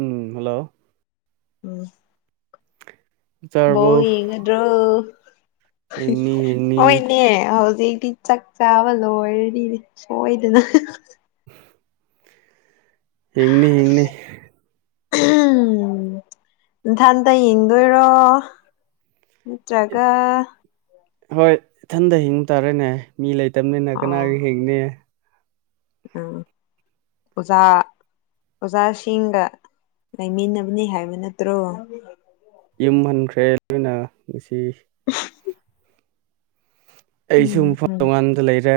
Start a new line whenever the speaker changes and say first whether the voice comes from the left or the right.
right: ꯎꯝ hello
left: ꯎꯝ
right: [unintelligible]
left: ꯕꯧ
right: ꯆꯥꯔꯕꯣ
left: ꯌꯦꯡꯒꯗ꯭ꯔꯣ
right: ꯍꯤꯡꯅꯤ ꯍꯤꯡꯅꯤ
left: ꯍꯣꯏꯅꯦ ꯍꯧꯖꯤꯛꯤ ꯆꯥꯛ ꯆꯥꯕ ꯂꯣꯏꯔꯅꯤꯅꯦ ꯁꯣꯏꯗꯅ
right: ꯍꯤꯡꯅꯤ ꯍꯤꯡꯡꯅꯤ
left: ꯎꯝ ꯊ ꯇ ꯌꯦꯡꯗꯣꯏꯔꯣ ꯖꯒꯥ
right: ꯍꯣꯏ ꯏꯊꯟꯇ ꯍꯤꯡꯕ ꯇꯥꯔꯦꯅꯦ ꯃꯤ ꯂꯩꯇꯕꯅꯤꯅ ꯀꯅꯥꯒ ꯍꯤꯡꯅꯤ
left: ꯑꯝ ꯑꯣꯖꯥ ꯑꯣꯖꯥꯁꯤꯡꯒ ꯂꯩꯃꯤꯟꯅꯕꯅꯤ ꯍꯥꯏꯕ ꯅꯠꯇ꯭ꯔꯣ
right: ꯌꯨꯝ ꯍꯟꯈ꯭ꯔꯦ ꯂꯣꯏꯅ ꯉꯁꯤ
left: [unintelligible]
right: ꯑꯩꯁꯨ
left: ꯎꯝ
right: ꯃꯐꯝ
left: ꯎꯝ
right: ꯇꯣꯉꯥꯟꯗ ꯂꯩꯔꯦ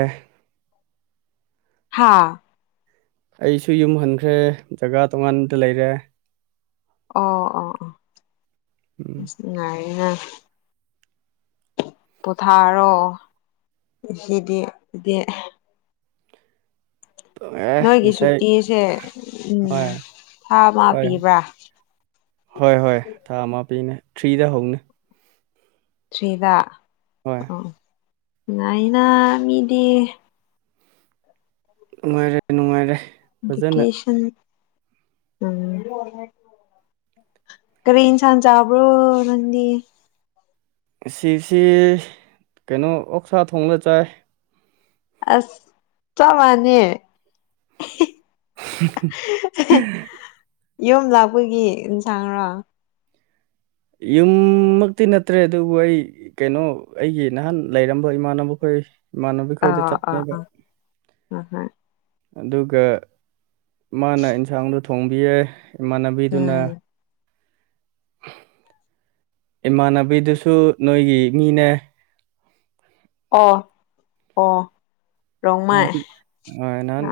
left: ꯍꯥꯥ
right: ꯑꯩꯁꯨ ꯌꯨꯝ ꯍꯟꯈ꯭ꯔꯦ ꯖꯒꯥ ꯇꯣꯉꯥꯟꯕꯗ ꯂꯩꯔꯦ
left: ꯑꯣ ꯑꯣ
right: ꯎꯝ
left: ꯑꯣ
right: [unintelligible]
left: ꯄꯣꯊꯥꯔꯣ ꯁꯤꯗꯤꯗꯤ
right: ꯑꯦ
left: ꯅꯣꯏꯒꯤ
right: ꯉꯁꯥꯏ
left: ꯁꯨꯇꯤꯁꯦ ꯎꯝ
right: ꯍꯣꯏ
left: ꯊꯥ ꯑꯃ
right: ꯍꯣꯏ
left: ꯄꯤꯕ꯭ꯔꯥ
right: ꯍꯣꯏ ꯍꯣꯏ ꯊꯥ ꯑꯃ ꯄꯤꯅꯦ ꯊ꯭ꯔꯤꯗ ꯍꯧꯅꯦ
left: ꯊ꯭ꯔꯤꯗ
right: ꯍꯣꯏ
left: ꯑ ꯉꯥꯏꯅ ꯃꯤꯗꯤ
right: ꯅꯨꯡꯉꯥꯏꯔꯦ ꯅꯨꯡꯉꯥꯏꯔꯦ ꯐꯖꯅ
left: ꯗꯀꯦꯁꯟ ꯎꯝ ꯀ ꯏꯟꯁꯥꯟ ꯆꯥꯕ꯭ꯔꯣ ꯅꯗꯤ
right: ꯁꯤꯁꯤ ꯀꯩꯅꯣ ꯑꯣꯛꯁꯥ ꯊꯣꯕ ꯆꯥꯏ
left: ꯑꯁ ꯆ ꯃꯥꯅꯦꯦ
right: [unintelligible]
left: ꯌꯣꯨꯝ ꯂꯥꯛꯄꯒꯤ ꯑꯦꯟꯁꯥꯡꯔꯣ
right: ꯌꯨꯝꯃꯛꯇꯤ ꯅꯠꯇ꯭ꯔꯦ ꯑꯗꯨꯕꯨ ꯑꯩ ꯀꯩꯅꯣ ꯑꯩꯒꯤ ꯅꯍꯥꯟ ꯂꯩꯔꯝꯕ ꯏꯃꯥꯟꯅꯕꯈꯣꯏ ꯃꯥꯟꯕꯤ ꯍꯩꯗ ꯆꯠꯅꯦꯕ
left: ꯎꯝ ꯍꯝ
right: ꯑꯗꯨꯒ ꯃꯥꯅ ꯑꯦꯟꯁꯥꯡꯗꯣ ꯊꯣꯡꯕꯤ ꯌꯥꯏ ꯏꯃꯥꯟꯅꯕꯤꯗꯨꯅ
left: ꯎꯝ
right: ꯏꯃꯥꯟꯅꯕꯤꯗꯨꯁꯨ ꯅꯣꯏꯒꯤ ꯃꯤꯅꯦ
left: ꯑ ꯑꯣ ꯔꯣꯡꯃ
right: ꯅꯍꯥꯟ
left: ꯑ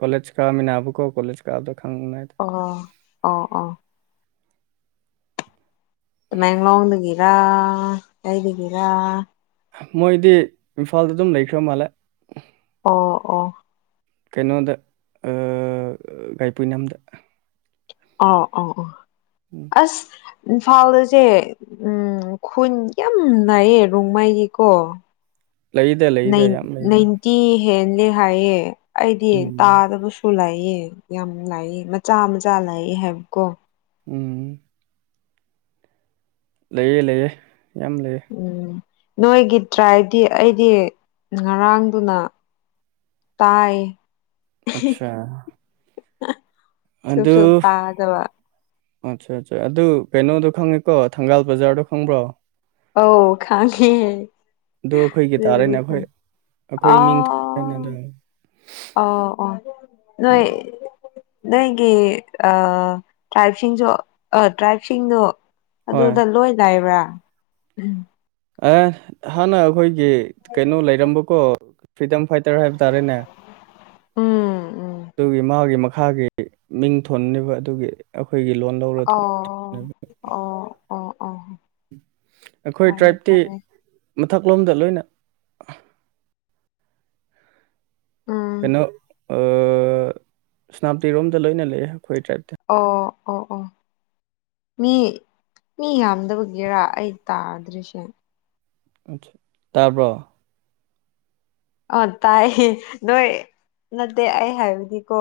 right: ꯀꯂꯦꯖ ꯀꯥꯃꯤꯌꯥꯝꯕꯕꯨ ꯀꯣ ꯀꯂꯖ ꯀꯥꯗ
left: ꯑ ꯑ ꯑꯥ ꯇꯃꯦꯡꯂꯣꯡꯗꯒꯤꯔ ꯑꯩꯗꯒꯤꯔ
right: ꯃꯣꯏꯗꯤ ꯏꯝꯐꯥꯜꯗ ꯑꯗꯨꯝ ꯂꯩꯈ꯭ꯔ ꯃꯥꯜꯂꯦ
left: ꯑꯣ ꯑꯣ
right: ꯀꯩꯅꯣꯗ ꯒꯥꯏꯄꯨꯅꯗ
left: ꯑꯣ ꯑꯣ ꯑꯣ ꯑꯁ ꯏꯝꯐꯥꯜꯗꯁꯦ ꯎꯝ ꯈꯨꯟ ꯌꯥꯝ ꯅꯥꯏꯌꯦ ꯔꯣꯡꯃꯥꯏꯒꯤꯀꯣ
right: ꯂꯩꯗ ꯂꯩꯗ ꯌꯥꯝ ꯂꯩꯗ
left: ꯅꯥꯏꯟꯇꯤ ꯍꯦꯜꯂꯦ ꯍꯥꯏꯌꯦ ꯑꯩꯗꯤ
right: ꯎꯝ
left: ꯇꯥꯗꯕꯁꯨ ꯂꯩ ꯌꯦ ꯌꯥꯝ ꯂꯥꯛꯑꯦ ꯃꯆꯥ ꯃꯆꯥ ꯂꯥꯛꯏ ꯍꯥꯏꯕꯀꯣ
right: ꯎꯝ ꯂꯩꯑꯦ ꯂꯩꯑꯦ ꯌꯥꯝ ꯂꯩꯑꯦ
left: ꯎꯝ ꯅꯣꯏꯒꯤ ꯇ꯭ꯔꯥꯏꯗꯤ ꯑꯩꯗꯤ ꯉꯔꯥꯡꯗꯨꯅ ꯇꯥꯏ
right: ꯑꯆꯥ
left: ꯁꯨꯝ ꯁꯨ ꯇꯥꯗꯕ
right: ꯑꯠꯆꯥ ꯑꯠꯆꯥ ꯑꯗꯨ ꯀꯩꯅꯣꯗꯣ ꯈꯪꯉꯦꯀꯣ ꯊꯪꯒꯥꯜ ꯕꯖꯥꯔꯗꯣ ꯈꯪꯕ꯭ꯔꯣ
left: ꯑ ꯈꯥꯡꯉꯦ
right: ꯑꯗꯨ ꯑꯩꯈꯣꯏꯒꯤ
left: ꯑꯗꯨ
right: ꯇꯥꯔꯦꯅꯦ
left: ꯑꯣꯏ ꯀ
right: ꯑꯩꯈꯣꯏ
left: ꯑ
right: ꯑꯩꯈꯣꯏ ꯃꯤꯡ ꯊꯣꯛꯑꯦꯅꯦ ꯑꯗꯨ
left: ꯑꯣ ꯑꯣ
right: ꯎꯝ
left: ꯅꯣꯏ ꯅꯣꯏꯒꯤ ꯇ꯭ꯔꯥꯏꯕꯁꯤꯡꯁꯨ ꯇ꯭ꯔꯥꯏꯞꯁꯤꯡꯗꯣ
right: ꯍꯣꯏ
left: ꯑꯗꯨꯗ ꯂꯣꯏ ꯂꯥꯏꯕ꯭ꯔꯥ
right: ꯑꯦ ꯍꯥꯟꯅ ꯑꯩꯈꯣꯏꯒꯤ ꯀꯩꯅꯣ ꯂꯩꯔꯝꯕꯀꯣ ꯐ꯭ꯔꯤꯗꯝ ꯐꯥꯏꯇꯔ ꯍꯥꯏꯕ ꯇꯥꯔꯦꯅꯦ
left: ꯎꯝ
right: ꯥꯒꯤ ꯃꯤꯡ ꯊꯣꯟꯅꯦꯕ ꯑꯗꯨꯒꯤ ꯑꯩꯈꯣꯏꯒꯤ ꯂꯣꯟ ꯂꯧꯔ
left: ꯑꯣ ꯑꯣ ꯑꯣ ꯑꯣ
right: ꯑꯩꯈꯣꯏ
left: ꯐꯔꯦ
right: ꯇ꯭ꯔꯥꯏꯞꯇꯤ
left: ꯐꯔꯦ
right: ꯃꯊꯛꯂꯣꯝꯗ ꯂꯣꯏꯅ
left: ꯎꯝ
right: ꯀꯩꯅꯣ ꯁꯅꯥꯞꯇꯤꯔꯣꯝꯗ ꯂꯣꯏꯅ ꯂꯩꯌꯦ ꯑꯩꯈꯣꯏ ꯇ꯭ꯔꯥꯏꯞꯇ
left: ꯑꯣ ꯑꯣ ꯑꯣ
right: ꯑ
left: ꯃꯤ ꯃꯤ ꯌꯥꯝꯗꯕꯒꯤꯦꯔꯥ ꯑꯩ ꯇꯥꯗ꯭ꯔꯤꯁꯦ
right: ꯑ ꯇꯥꯔꯕ
left: ꯑ ꯇꯥꯏ ꯅꯣꯏ ꯅꯠꯇꯦ ꯑꯩ ꯍꯥꯏꯕꯗꯤꯀꯣ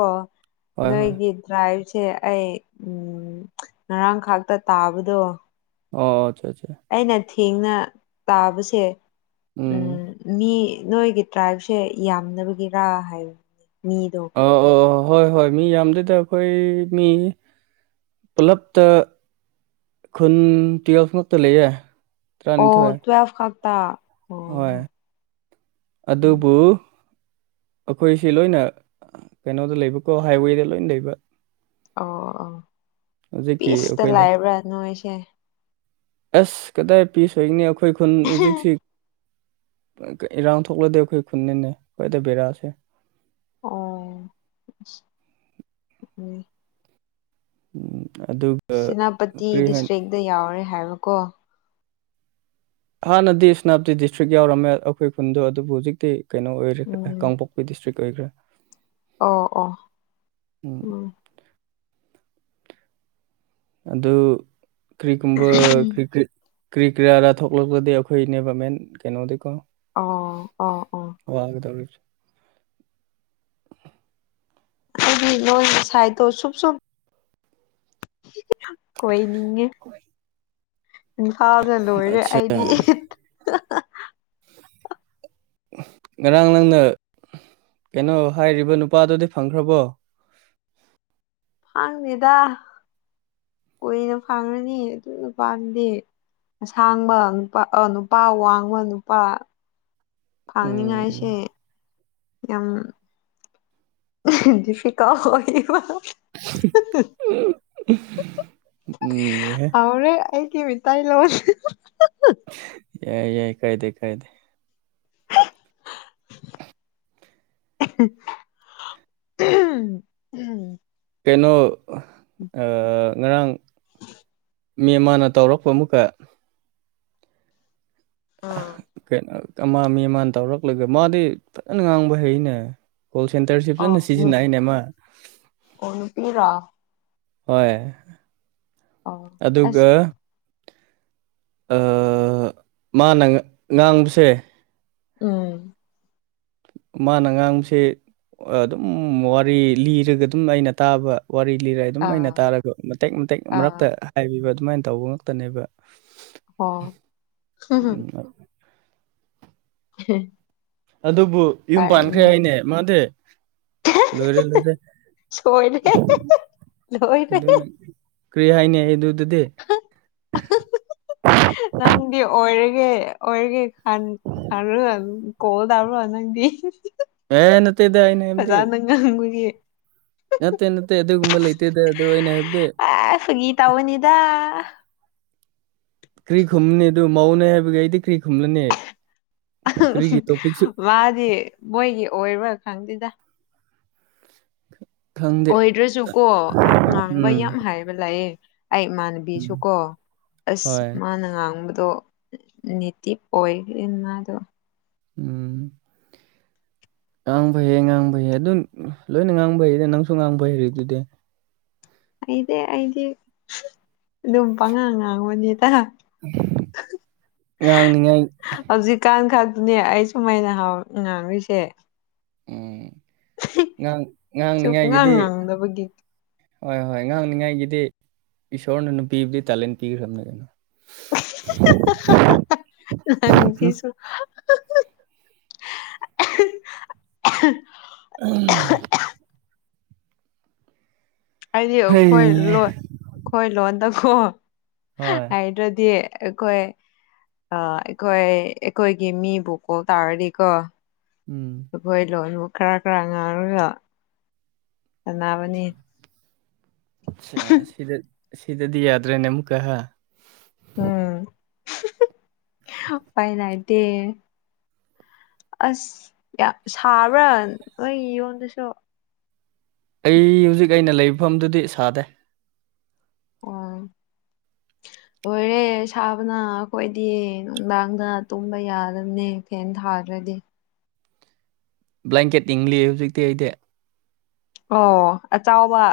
right: ꯍꯣꯏ ꯍꯣꯏ
left: ꯅꯣꯏꯒꯤꯗ꯭ꯔꯥ ꯁꯦ ꯑꯩ ꯎ ꯉꯔꯥꯡꯈꯥꯛꯇ ꯇꯥꯕꯗꯣ
right: ꯑꯣ ꯑꯆꯥ ꯑꯆꯥ
left: ꯑꯩꯅ ꯊꯦꯡꯅ ꯇꯥꯕꯁꯦ
right: ꯎꯝ
left: ꯃꯤ ꯅꯣꯏꯒꯤ ꯇ꯭ꯔꯥꯏꯕꯁꯦ ꯌꯥꯝꯅꯕꯒꯤꯔꯥ ꯍꯥꯏꯕꯅꯦ ꯃꯤꯗꯣ
right: ꯑ ꯑ ꯍꯣꯏ ꯍꯣꯏ ꯃꯤ ꯌꯥꯝꯗꯗ ꯑꯩꯈꯣꯏ ꯃꯤ ꯄꯨꯂꯞꯇ ꯈꯨꯟꯇꯤꯔꯁꯃꯛꯇ ꯂꯩꯦ
left: ꯑꯣ ꯇꯨꯋꯐ ꯈꯥꯛꯇꯥ
right: ꯍꯣꯏ
left: ꯎꯝ
right: ꯑꯗꯨꯕꯨ ꯑꯩꯈꯣꯏꯁꯤ ꯂꯣꯏꯅ ꯀꯩꯅꯣꯗ ꯂꯩꯕꯀꯣ ꯍꯥꯏꯋꯦꯗ ꯂꯣꯏꯅ ꯂꯩꯕ
left: ꯑꯣ ꯑꯣ
right: ꯍꯧꯖꯤꯛꯀꯤ
left: ꯄꯤꯁꯇ
right: ꯑꯩꯈꯣꯏꯅ
left: ꯂꯥꯛꯕ꯭ꯔꯥ ꯅꯣꯏꯁꯦ
right: ꯑꯁ ꯀꯗꯥꯏ ꯄꯤꯤꯁꯣꯏꯒꯅꯤ ꯑꯩꯈꯣꯏ ꯈꯨꯟ ꯍꯧꯖꯤꯛꯁꯤ ꯏꯔꯥꯡ ꯊꯣꯛꯂꯗꯤꯦ ꯑꯩꯈꯣꯏ ꯈꯨꯟꯅꯤꯅꯦ ꯍꯣꯏꯗ ꯕꯦꯔꯥꯁꯦ
left: ꯑꯣ ꯎꯝ
right: ꯎꯝ ꯑꯗꯨꯒ
left: ꯁꯦꯅꯥꯄꯇꯤ
right: ꯀꯔꯤ ꯍꯥꯏꯅꯤ
left: ꯗꯤꯁꯇ꯭ꯔꯤꯛꯇꯛꯇ ꯌꯥꯎꯔꯦ ꯍꯥꯏꯕꯀꯣ
right: ꯍꯥꯟꯅꯗꯤ ꯁꯦꯅꯥꯄꯇꯤ ꯗꯤꯁꯇ꯭ꯔꯤꯛ ꯌꯥꯎꯔꯝꯃꯦ ꯑꯩꯈꯣꯏ ꯈꯨꯟꯗꯣ ꯑꯗꯨꯕꯨ ꯍꯧꯖꯤꯛꯇꯤ ꯀꯩꯅꯣ ꯑꯣꯏꯈꯦ
left: ꯎꯝ
right: ꯀꯥꯡꯄꯣꯛꯄꯤ ꯗꯤꯁꯇ꯭ꯔꯤꯛ ꯑꯣꯏꯈ꯭ꯔꯦ
left: ꯑꯣ ꯑꯣ ꯎꯝ
right: ꯑꯗꯨ ꯀꯔꯤꯒꯨꯝꯕ ꯀ ꯀꯦ ꯀ꯭ꯔꯤ ꯀꯔꯤꯌꯥꯔꯥ ꯊꯣꯛꯂꯛꯄꯗꯤ ꯑꯩꯈꯣꯏꯅꯦꯕ ꯃꯦꯟ ꯀꯩꯅꯣꯗꯤꯀꯣ
left: ꯑꯣ ꯑꯣ ꯑꯣ
right: ꯋꯥꯒꯗꯔ
left: ꯑꯩ ꯂ ꯁꯥꯏ ꯇꯣ ꯁ ꯁꯨꯝ ꯀꯣꯏꯅꯤ ꯏꯝꯐꯥꯜꯅ ꯂꯣꯏꯔꯦ
right: ꯑꯠꯁꯥ
left: ꯑꯩꯗꯤ ꯏꯠ
right: ꯉꯔꯥꯡ ꯅꯪꯅ ꯀꯩꯅꯣ ꯍꯥꯏꯔꯤꯕ ꯅꯨꯄꯥꯗꯨꯗꯤ ꯐꯪꯈ꯭ꯔꯕꯣ
left: ꯐꯥꯡꯗꯦꯗ ꯀꯨꯏꯅ ꯐꯥꯡꯉꯅꯤ ꯑꯗꯨ ꯅꯨꯄꯥꯗꯤ ꯑꯁꯥꯡꯕ ꯅꯨꯄꯥ ꯅꯨꯄꯥ ꯋꯥꯡꯃ ꯅꯨꯄꯥ ꯍꯥꯡꯅꯤꯡꯉꯥꯏꯁꯦ
right: ꯎꯝ
left: ꯌꯥꯝ ꯁꯤꯀꯥꯎ ꯑꯣꯏ
right: ꯎ
left: ꯍꯧꯔꯦ ꯑꯩꯗꯤ ꯃꯤꯇꯥꯏ ꯂꯣ
right: ꯌꯥꯏ ꯌꯥꯏ ꯀꯥꯏꯗꯦ ꯀꯥꯏꯗꯦ
left: ꯎꯝ
right: ꯀꯩꯅꯣ ꯉꯔꯥꯡ ꯃꯦꯝ ꯃꯥꯅ ꯇꯧꯔꯛꯄ ꯑꯃꯨꯛꯀ ꯀꯩꯅꯣ ꯑꯃ ꯃꯤ ꯑꯃꯅ ꯇꯧꯔꯛꯂꯒ ꯃꯥꯗꯤ ꯐꯖꯅ ꯉꯥꯡꯕ ꯍꯩꯅꯦ ꯀꯣꯜ ꯁꯦꯟꯇꯔꯁꯦ
left: ꯑꯣ
right: ꯐꯖꯅ ꯁꯤꯖꯤꯟꯅꯏꯅꯦꯃ
left: ꯑꯣ ꯅꯨꯄꯤꯔꯣ
right: ꯍꯣꯏ
left: ꯑꯣ ꯑꯁ
right: ꯑꯗꯨꯒ ꯃꯥꯅ ꯉꯥꯡꯕꯁꯦ
left: ꯎꯝ
right: ꯃꯥꯅ ꯉꯥꯡꯕꯁꯦ ꯑꯗꯨꯝ ꯋꯥꯔꯤ ꯂꯤꯔꯒ ꯑꯗꯨꯝ ꯑꯩꯅ ꯇꯥꯕ ꯋꯥꯔꯤ ꯂꯤꯔꯦ ꯑꯗꯨꯝ ꯑ ꯑꯣꯏꯅ
left: ꯑꯥ
right: ꯇꯥꯔꯒ ꯃꯇꯦꯛ ꯃꯇꯦꯛ ꯃꯔꯛꯇ
left: ꯑꯥ
right: ꯍꯥꯏꯕꯤꯕ ꯁꯨꯃꯥꯏꯅ ꯇꯧꯕ ꯉꯛꯇꯅꯦꯕ
left: ꯍ [unintelligible]
right: ꯑꯗꯨꯕꯨ ꯌꯨꯝ ꯄꯥꯟꯈ꯭ꯔꯦ
left: ꯀꯥꯏꯅ
right: ꯍꯥꯏꯅꯦ ꯃꯥꯅꯦꯦ ꯂꯣꯏꯔꯦ ꯂꯣꯏꯔꯦ
left: ꯁꯣꯏꯔꯦ ꯂꯣꯏꯔꯦ
right: ꯑꯗꯨꯅ ꯀ꯭ꯔꯤ ꯍꯥꯏꯅꯤ ꯑꯩ ꯑꯗꯨ
left: ꯅꯪꯗꯤ ꯑꯣꯏꯔ ꯑꯣꯏꯔꯒꯤ ꯈꯥꯟ ꯈ ꯀꯣꯜꯗꯔꯣ ꯍꯅꯪꯗꯤ
right: ꯑꯦ ꯅꯠꯇꯦꯗ ꯑꯩꯅ ꯍꯥꯏꯕꯗꯤ
left: ꯐꯖꯥꯅ ꯉꯥꯡꯕꯒꯤ
right: ꯅꯠꯇꯦ ꯅꯠꯇꯦ ꯑꯗꯨꯒꯨꯝꯕꯜ ꯂꯩꯇ ꯑꯗꯨ ꯑꯗꯨꯩꯅ
left: ꯑꯁꯨꯒ ꯒꯤ ꯇ ꯑꯣꯏꯅꯤꯗ
right: ꯀ꯭ꯔꯤ ꯈꯨꯨꯝꯅꯤ ꯑꯗꯨ ꯃꯧꯅꯦ ꯍꯥꯏꯕꯗꯤ ꯀꯔꯤꯒꯤ ꯇꯣꯄꯤꯛꯁꯨ
left: ꯃꯥꯗꯤ ꯃꯣꯏꯒꯤ ꯑꯣꯏꯔꯣꯏ ꯈꯪꯗꯦꯗ
right: ꯈꯪꯗꯦ
left: ꯑꯣꯏꯗ꯭ꯔꯁꯨ ꯀꯣ ꯉꯥꯡꯕ
right: ꯎꯝ
left: ꯌꯥꯝ ꯍꯥꯏꯕ ꯂꯥꯛꯑꯦ ꯑꯩ
right: ꯎꯝ
left: ꯏꯃꯥꯟꯅꯕꯤꯁꯨꯀꯣ ꯑꯁ
right: ꯍꯣꯏ
left: ꯃꯥꯅ ꯉꯥꯡꯕꯗ ꯑꯣ ꯅꯇꯤꯞ ꯑꯣꯏꯃꯗꯣ
right: ꯎꯝ ꯉꯥꯡꯕ ꯍꯌꯦ ꯉꯥꯡꯕꯍꯦ ꯑꯗꯨꯝ ꯂꯣꯏꯅ ꯉꯥꯡꯕ ꯍꯩꯅꯦ ꯅꯪꯁꯨ ꯉꯥꯡꯕ ꯍꯩꯔꯗꯨꯗꯤ
left: ꯑꯩꯗꯤ ꯑꯩꯗꯤ ꯑꯗꯨꯝ ꯄꯉꯥꯡ ꯉꯥꯡꯕꯅꯤꯗ
right: ꯉꯥꯡꯅꯤꯉꯥꯏ
left: ꯍꯧꯖꯤꯛ ꯀꯥꯟ ꯈꯥꯛ ꯅꯦ ꯑꯩ ꯁꯨꯃꯥꯏꯅ ꯍꯥꯎ ꯉꯥꯡꯉꯤꯁꯦ
right: ꯎꯝ ꯉꯥꯡ
left: ꯁꯨꯝ ꯉꯥꯡ
right: ꯉꯥꯡꯅꯤꯉꯥꯏꯒꯤꯗꯤ
left: ꯉꯥꯡꯗꯕꯒꯤ
right: ꯍꯣꯏ ꯍꯣꯏ ꯉꯥꯡꯅꯤꯉꯥꯏꯒꯤꯗꯤ ꯏꯁꯣꯔꯅ ꯅꯨꯄꯤꯕꯨꯗꯤ ꯇꯦꯂꯦꯟ ꯄꯤꯈ꯭ꯔꯕꯅꯤ ꯀꯩꯅꯣ
left: ꯅꯪꯁꯤꯁꯨ [unintelligible] [unintelligible]
right: [inaudible]
left: ꯍꯥꯏꯗꯤ ꯑꯩꯈꯣꯏ
right: ꯍꯩ
left: ꯂꯣꯟ ꯑꯩꯈꯣꯏ ꯂꯣꯟꯗꯀꯣ
right: ꯍꯣꯏ
left: ꯍꯥꯏꯗ꯭ꯔꯗꯤ ꯑꯩꯈꯣꯏ ꯑꯥ ꯑꯩꯈꯣꯏ ꯑꯩꯈꯣꯏꯒꯤ ꯃꯤꯕꯨ ꯀꯣꯜ ꯇꯧꯔꯗꯤꯀꯣ
right: ꯎꯝ
left: ꯑꯈꯣꯏ ꯂꯣꯟꯕꯨ ꯈꯔ ꯈꯔ ꯉꯥꯡꯉꯔꯣꯏꯗꯣ ꯁꯥꯟꯅꯕꯅꯤ
right: ꯁꯤꯗ ꯁꯤꯗꯗꯤ ꯌꯥꯗ꯭ꯔꯦꯅꯦ ꯑꯃꯨꯛ ꯀꯥ
left: ꯎꯝ ꯐꯥꯏꯅꯗꯦ ꯑꯁ ꯌꯥꯝ ꯁꯥꯕ꯭ꯔꯥ ꯅꯣꯏ ꯌꯨꯝꯗꯁꯨ
right: ꯑꯩ ꯍꯧꯖꯤꯛ ꯑꯩꯅ ꯂꯩꯕꯐꯝꯗꯨꯗꯤ ꯁꯥꯗꯦ
left: ꯑꯣ
right: [inaudible]
left: ꯂꯣꯏꯔꯦ ꯁꯥꯕꯅ ꯑꯩꯈꯣꯏꯗꯤ ꯅꯨꯡꯗꯥꯡꯗ ꯇꯨꯝꯕ ꯌꯥꯗꯕꯅꯦ ꯐꯦꯟ ꯊꯥꯗ꯭ꯔꯗ ꯗꯤ
right: ꯕ꯭ꯂꯥꯟꯀꯦꯠ ꯏꯪꯂꯤ ꯍꯧꯖꯤꯛꯇꯤ ꯑꯩꯗꯤ
left: ꯑꯣ ꯑꯆꯧꯕ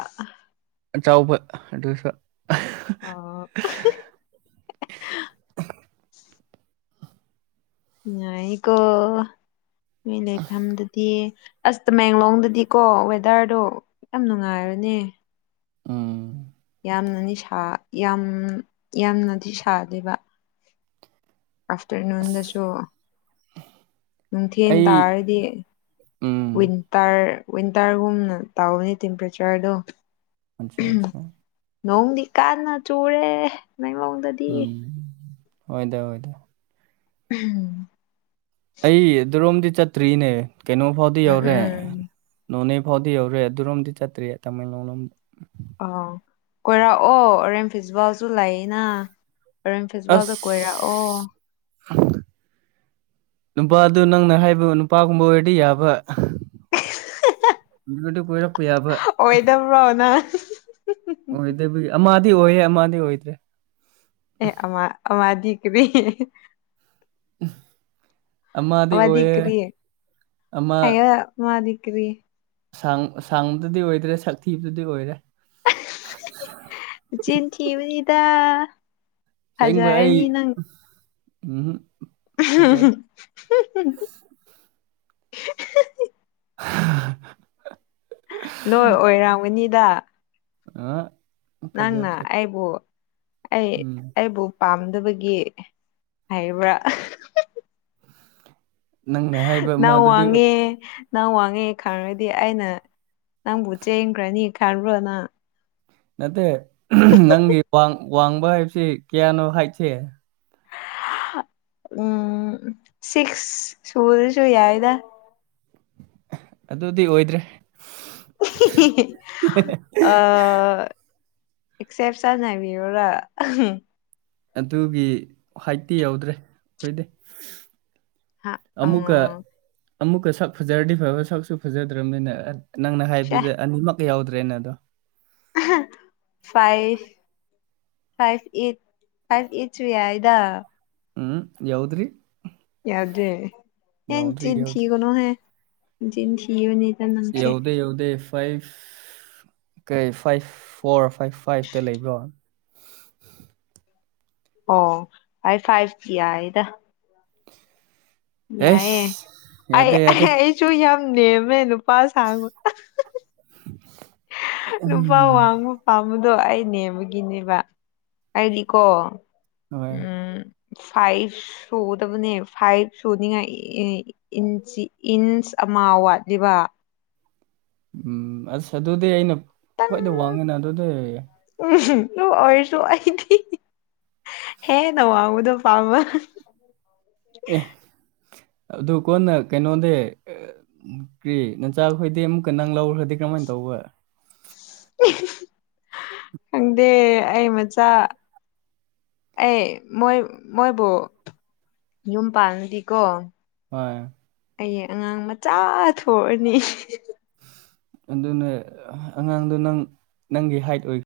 right: ꯆꯥꯎꯕ ꯑꯗꯨꯁꯨ [inaudible]
left: ꯑ ꯅꯨꯉꯥꯏꯀꯣ ꯅꯣꯏ ꯂꯩꯐꯝꯗꯨꯗꯤ ꯑꯁ ꯇꯃꯦꯡꯂꯣꯡꯗꯗꯤꯀꯣ ꯋꯦꯗꯔꯗꯣ ꯌꯥꯝ ꯅꯨꯡꯉꯥꯏꯔꯅꯦ
right: ꯎꯝ
left: ꯌꯥꯝꯅꯅꯤ ꯌꯥꯝ ꯌꯥꯝꯅꯗꯤ ꯁꯥꯗꯦꯕ
right: ꯑꯁ
left: ꯑꯐꯇꯔꯅꯨꯟꯗꯁꯨꯣ ꯅꯨꯡꯊꯤꯟ
right: ꯑꯩ
left: ꯇꯥꯔꯗꯤ
right: ꯎꯝ
left: ꯋꯤꯟꯇꯔ ꯋꯤꯟꯇꯔꯒꯨꯝꯅ ꯇꯧꯕꯅꯤ ꯇꯦꯝꯄꯔꯦꯆꯔꯗꯣ
right: ꯑꯆꯥ ꯑꯆꯥ
left: ꯅꯣꯡꯗꯤ ꯀꯥꯟꯅ ꯆꯨꯔꯦ ꯅꯪꯂꯣꯡꯗꯗꯤ
right: ꯑꯣꯏꯣꯏꯗ ꯑꯣꯏꯗ
left: ꯎꯝ
right: ꯑꯩ ꯑꯗꯨꯔꯣꯝꯗꯤ ꯆꯠꯇ꯭ꯔꯤꯅꯦ ꯀꯩꯅꯣ ꯐꯥꯎꯗꯤ ꯌꯧꯔꯦ
left: ꯎꯝ
right: ꯅꯣꯅꯦ ꯕꯥꯎꯗꯤ ꯌꯧꯔꯦ ꯑꯗꯨꯔꯣꯝꯗꯤ ꯆꯠꯇ꯭ꯔꯤꯌꯦ ꯇꯥꯃꯦꯡꯂꯣꯡꯂꯣꯝꯗ
left: ꯑ ꯀꯣꯏꯔꯛꯑꯣ ꯑꯣꯔꯦꯝ ꯐꯤꯖꯕꯥꯜꯁꯨ ꯂꯩꯏꯅ ꯄꯔꯝ ꯐꯦꯖꯕꯥꯜꯗ
right: ꯑꯁ
left: ꯀꯣꯏꯔꯛꯑꯣ
right: ꯅꯨꯄꯥꯗꯨ ꯅꯪꯅ ꯍꯥꯏꯕ ꯅꯨꯄꯥꯒꯨꯝꯕ ꯑꯣꯏꯔꯗꯤ ꯌꯥꯕ ꯔꯛꯑꯣ [unintelligible]
left: ꯑꯣꯏꯗꯕ꯭ꯔꯣ ꯅꯪ
right: ꯑꯣꯏꯗꯕꯤ ꯑꯃꯗꯤ ꯑꯣꯏꯌꯦ ꯑꯃꯗꯤ ꯑꯣꯏꯗꯦ
left: ꯑꯦ ꯑꯃꯥ ꯑꯃꯥꯗꯤ ꯀꯔꯤ
right: [inaudible] ꯑꯃꯗꯤ
left: ꯋꯥꯗꯤ
right: ꯑꯣꯏꯌꯦ
left: ꯀ꯭ꯔꯤꯌꯦ ꯑꯃꯗꯤ ꯀꯔꯤ
right: ꯑꯁ ꯑꯁꯥꯡꯕꯗꯨꯗꯤ ꯑꯣꯏꯗ꯭ꯔꯦ ꯁꯛꯊꯤꯕꯗꯨꯗꯤ ꯑꯣꯏꯔꯦ
left: ꯆꯤꯟ ꯊꯤꯕꯅꯤꯗ ꯍꯖꯔꯅꯤ ꯅꯪ
right: ꯎꯝ
left: [unintelligible]
right: [unintelligible]
left: ꯂꯣꯏ ꯑꯣꯏꯔꯝꯒꯅꯤꯗ
right: ꯑ
left: ꯅꯪꯅ
right: ꯐꯖꯗ꯭ꯔꯦ
left: ꯑꯩꯕꯨꯣ ꯑꯩ
right: ꯎꯝ
left: ꯑꯩꯕꯨ ꯄꯥꯝꯗꯕꯒꯤ ꯍꯥꯏꯔꯤꯕ꯭ꯔꯥ
right: ꯅꯪꯅ ꯍꯥꯏꯕ
left: ꯅꯎ
right: ꯃꯥꯗꯨꯗꯤ
left: ꯍꯉꯦ ꯅꯪ ꯋꯥꯡꯉꯦ ꯈꯪꯔꯗꯤ ꯑꯩꯅ ꯅꯪꯕꯨ ꯆꯦꯟꯈ꯭ꯔꯅꯤ ꯈꯜꯔꯕꯨꯔꯣꯅ
right: ꯅꯠꯇꯦ ꯅꯪꯒꯤ ꯋꯥꯡꯕ ꯍꯥꯏꯕꯁꯤ ꯀꯌꯥꯅꯣ ꯍꯥꯏꯁꯦ
left: ꯎꯝ ꯁꯤꯁ ꯁꯨꯜꯁꯨꯁꯨ ꯌꯥ ꯏꯗ
right: ꯑꯗꯨꯗꯤ ꯑꯣꯏꯗ꯭ꯔꯦ
left: ꯑ ꯑꯦꯛꯁꯦꯞꯁꯟ ꯍꯥꯏꯕꯤ ꯑꯣꯏꯔ
right: ꯑꯗꯨꯒꯤ ꯍꯥꯏꯠꯇꯤ ꯌꯧꯗ꯭ꯔꯦ ꯍꯣꯏꯗꯦ ꯑꯃꯨꯛꯀ ꯑꯃꯨꯛꯀ ꯁꯛ ꯐꯖꯔꯗꯤ ꯐꯕ ꯁꯛꯁꯨ ꯐꯖꯗ꯭ꯔꯕꯅꯤꯅ ꯅꯪꯅ ꯍꯥꯏꯕꯗꯨꯗ ꯑꯅꯤꯃꯛꯀ ꯌꯥꯎꯗ꯭ꯔꯦꯅ ꯑꯗꯣ
left: ꯐꯥꯏ ꯐꯥꯏꯚ ꯐꯥꯏꯚꯠ ꯌꯥꯗ
right: ꯎꯝ ꯌꯥꯎꯗ꯭ꯔꯤ
left: ꯗꯦ ꯑꯦꯟꯆꯤꯟ
right: ꯌꯧꯗ꯭ꯔꯤ
left: ꯊꯅꯣꯍꯦ ꯏꯟꯆꯤꯟ ꯊꯅꯤ
right: ꯌꯥꯎꯗ ꯌꯥꯎꯗꯦ ꯐꯥꯏ ꯀꯩ ꯐꯥꯏꯚ ꯐꯣꯔ ꯐꯥꯏꯚ ꯐꯥꯏꯚꯇ ꯂꯩꯕ꯭ꯔꯣ
left: ꯑꯣ ꯑꯩ ꯐꯥꯏꯚ ꯖꯤ ꯏꯗ
right: ꯑꯦꯁ
left: ꯌꯥꯏꯌꯦ
right: ꯌꯥꯗꯦ ꯌꯥꯗꯦ
left: ꯑꯁꯨ ꯌꯥ ꯅꯃꯦ ꯅꯨꯄꯥ ꯁꯥꯥꯡꯒ ꯅꯨꯄꯥꯥꯎ
right: ꯎꯝ
left: ꯋꯥꯉ ꯄꯥꯝ ꯑꯗꯣ ꯑꯩ ꯅꯦꯝꯕꯒꯤꯅꯦꯕ ꯑꯩꯗꯤꯀꯣ
right: ꯍꯣꯏ
left: ꯎꯝ ꯐꯥꯏꯚ ꯁꯨꯗꯕꯅꯦ ꯐꯥꯏꯚ ꯁꯨꯅꯤꯡꯉꯥꯏ ꯏꯟꯁ ꯑꯃ ꯋꯥꯠꯂꯤꯕ
right: ꯎꯝ ꯑꯁ ꯑꯗꯨꯗꯤ ꯑꯩꯅ ꯈ꯭ꯋꯥꯏꯗ ꯋꯥꯡꯉꯦꯅ ꯑꯗꯨꯗꯤ
left: ꯎ ꯇꯨ ꯑꯣꯏꯔꯁꯨ ꯑꯗꯤ ꯍꯦ ꯅꯧ ꯑꯨꯗ ꯐꯥꯝ
right: ꯑꯗꯨꯗ ꯀꯣꯟꯅ ꯀꯩꯅꯣꯗ ꯀ꯭ꯔꯤ ꯅꯟꯆꯥꯈꯣꯏꯗꯤ ꯑꯃꯨꯛꯀ ꯅꯪ ꯂꯧꯈ꯭ꯔꯗꯤ ꯀꯔꯃꯥꯏꯅ ꯇꯧꯕ
left: ꯈꯪꯗꯦ ꯑꯩ ꯃꯆꯥ ꯑꯦ ꯃꯣꯏ ꯃꯣꯏꯕꯨ ꯌꯨꯝ ꯄꯥꯟꯉꯗꯤꯀꯣ
right: ꯍꯣꯏ
left: ꯑꯩ ꯑꯉꯥꯡ ꯃꯆꯥ ꯊꯣꯛꯑꯅꯤ
right: ꯑꯗꯨꯅ ꯑꯉꯥꯡꯗꯣ ꯅꯪ ꯅꯪꯒꯤ ꯍꯥꯏꯠ ꯑꯣꯏ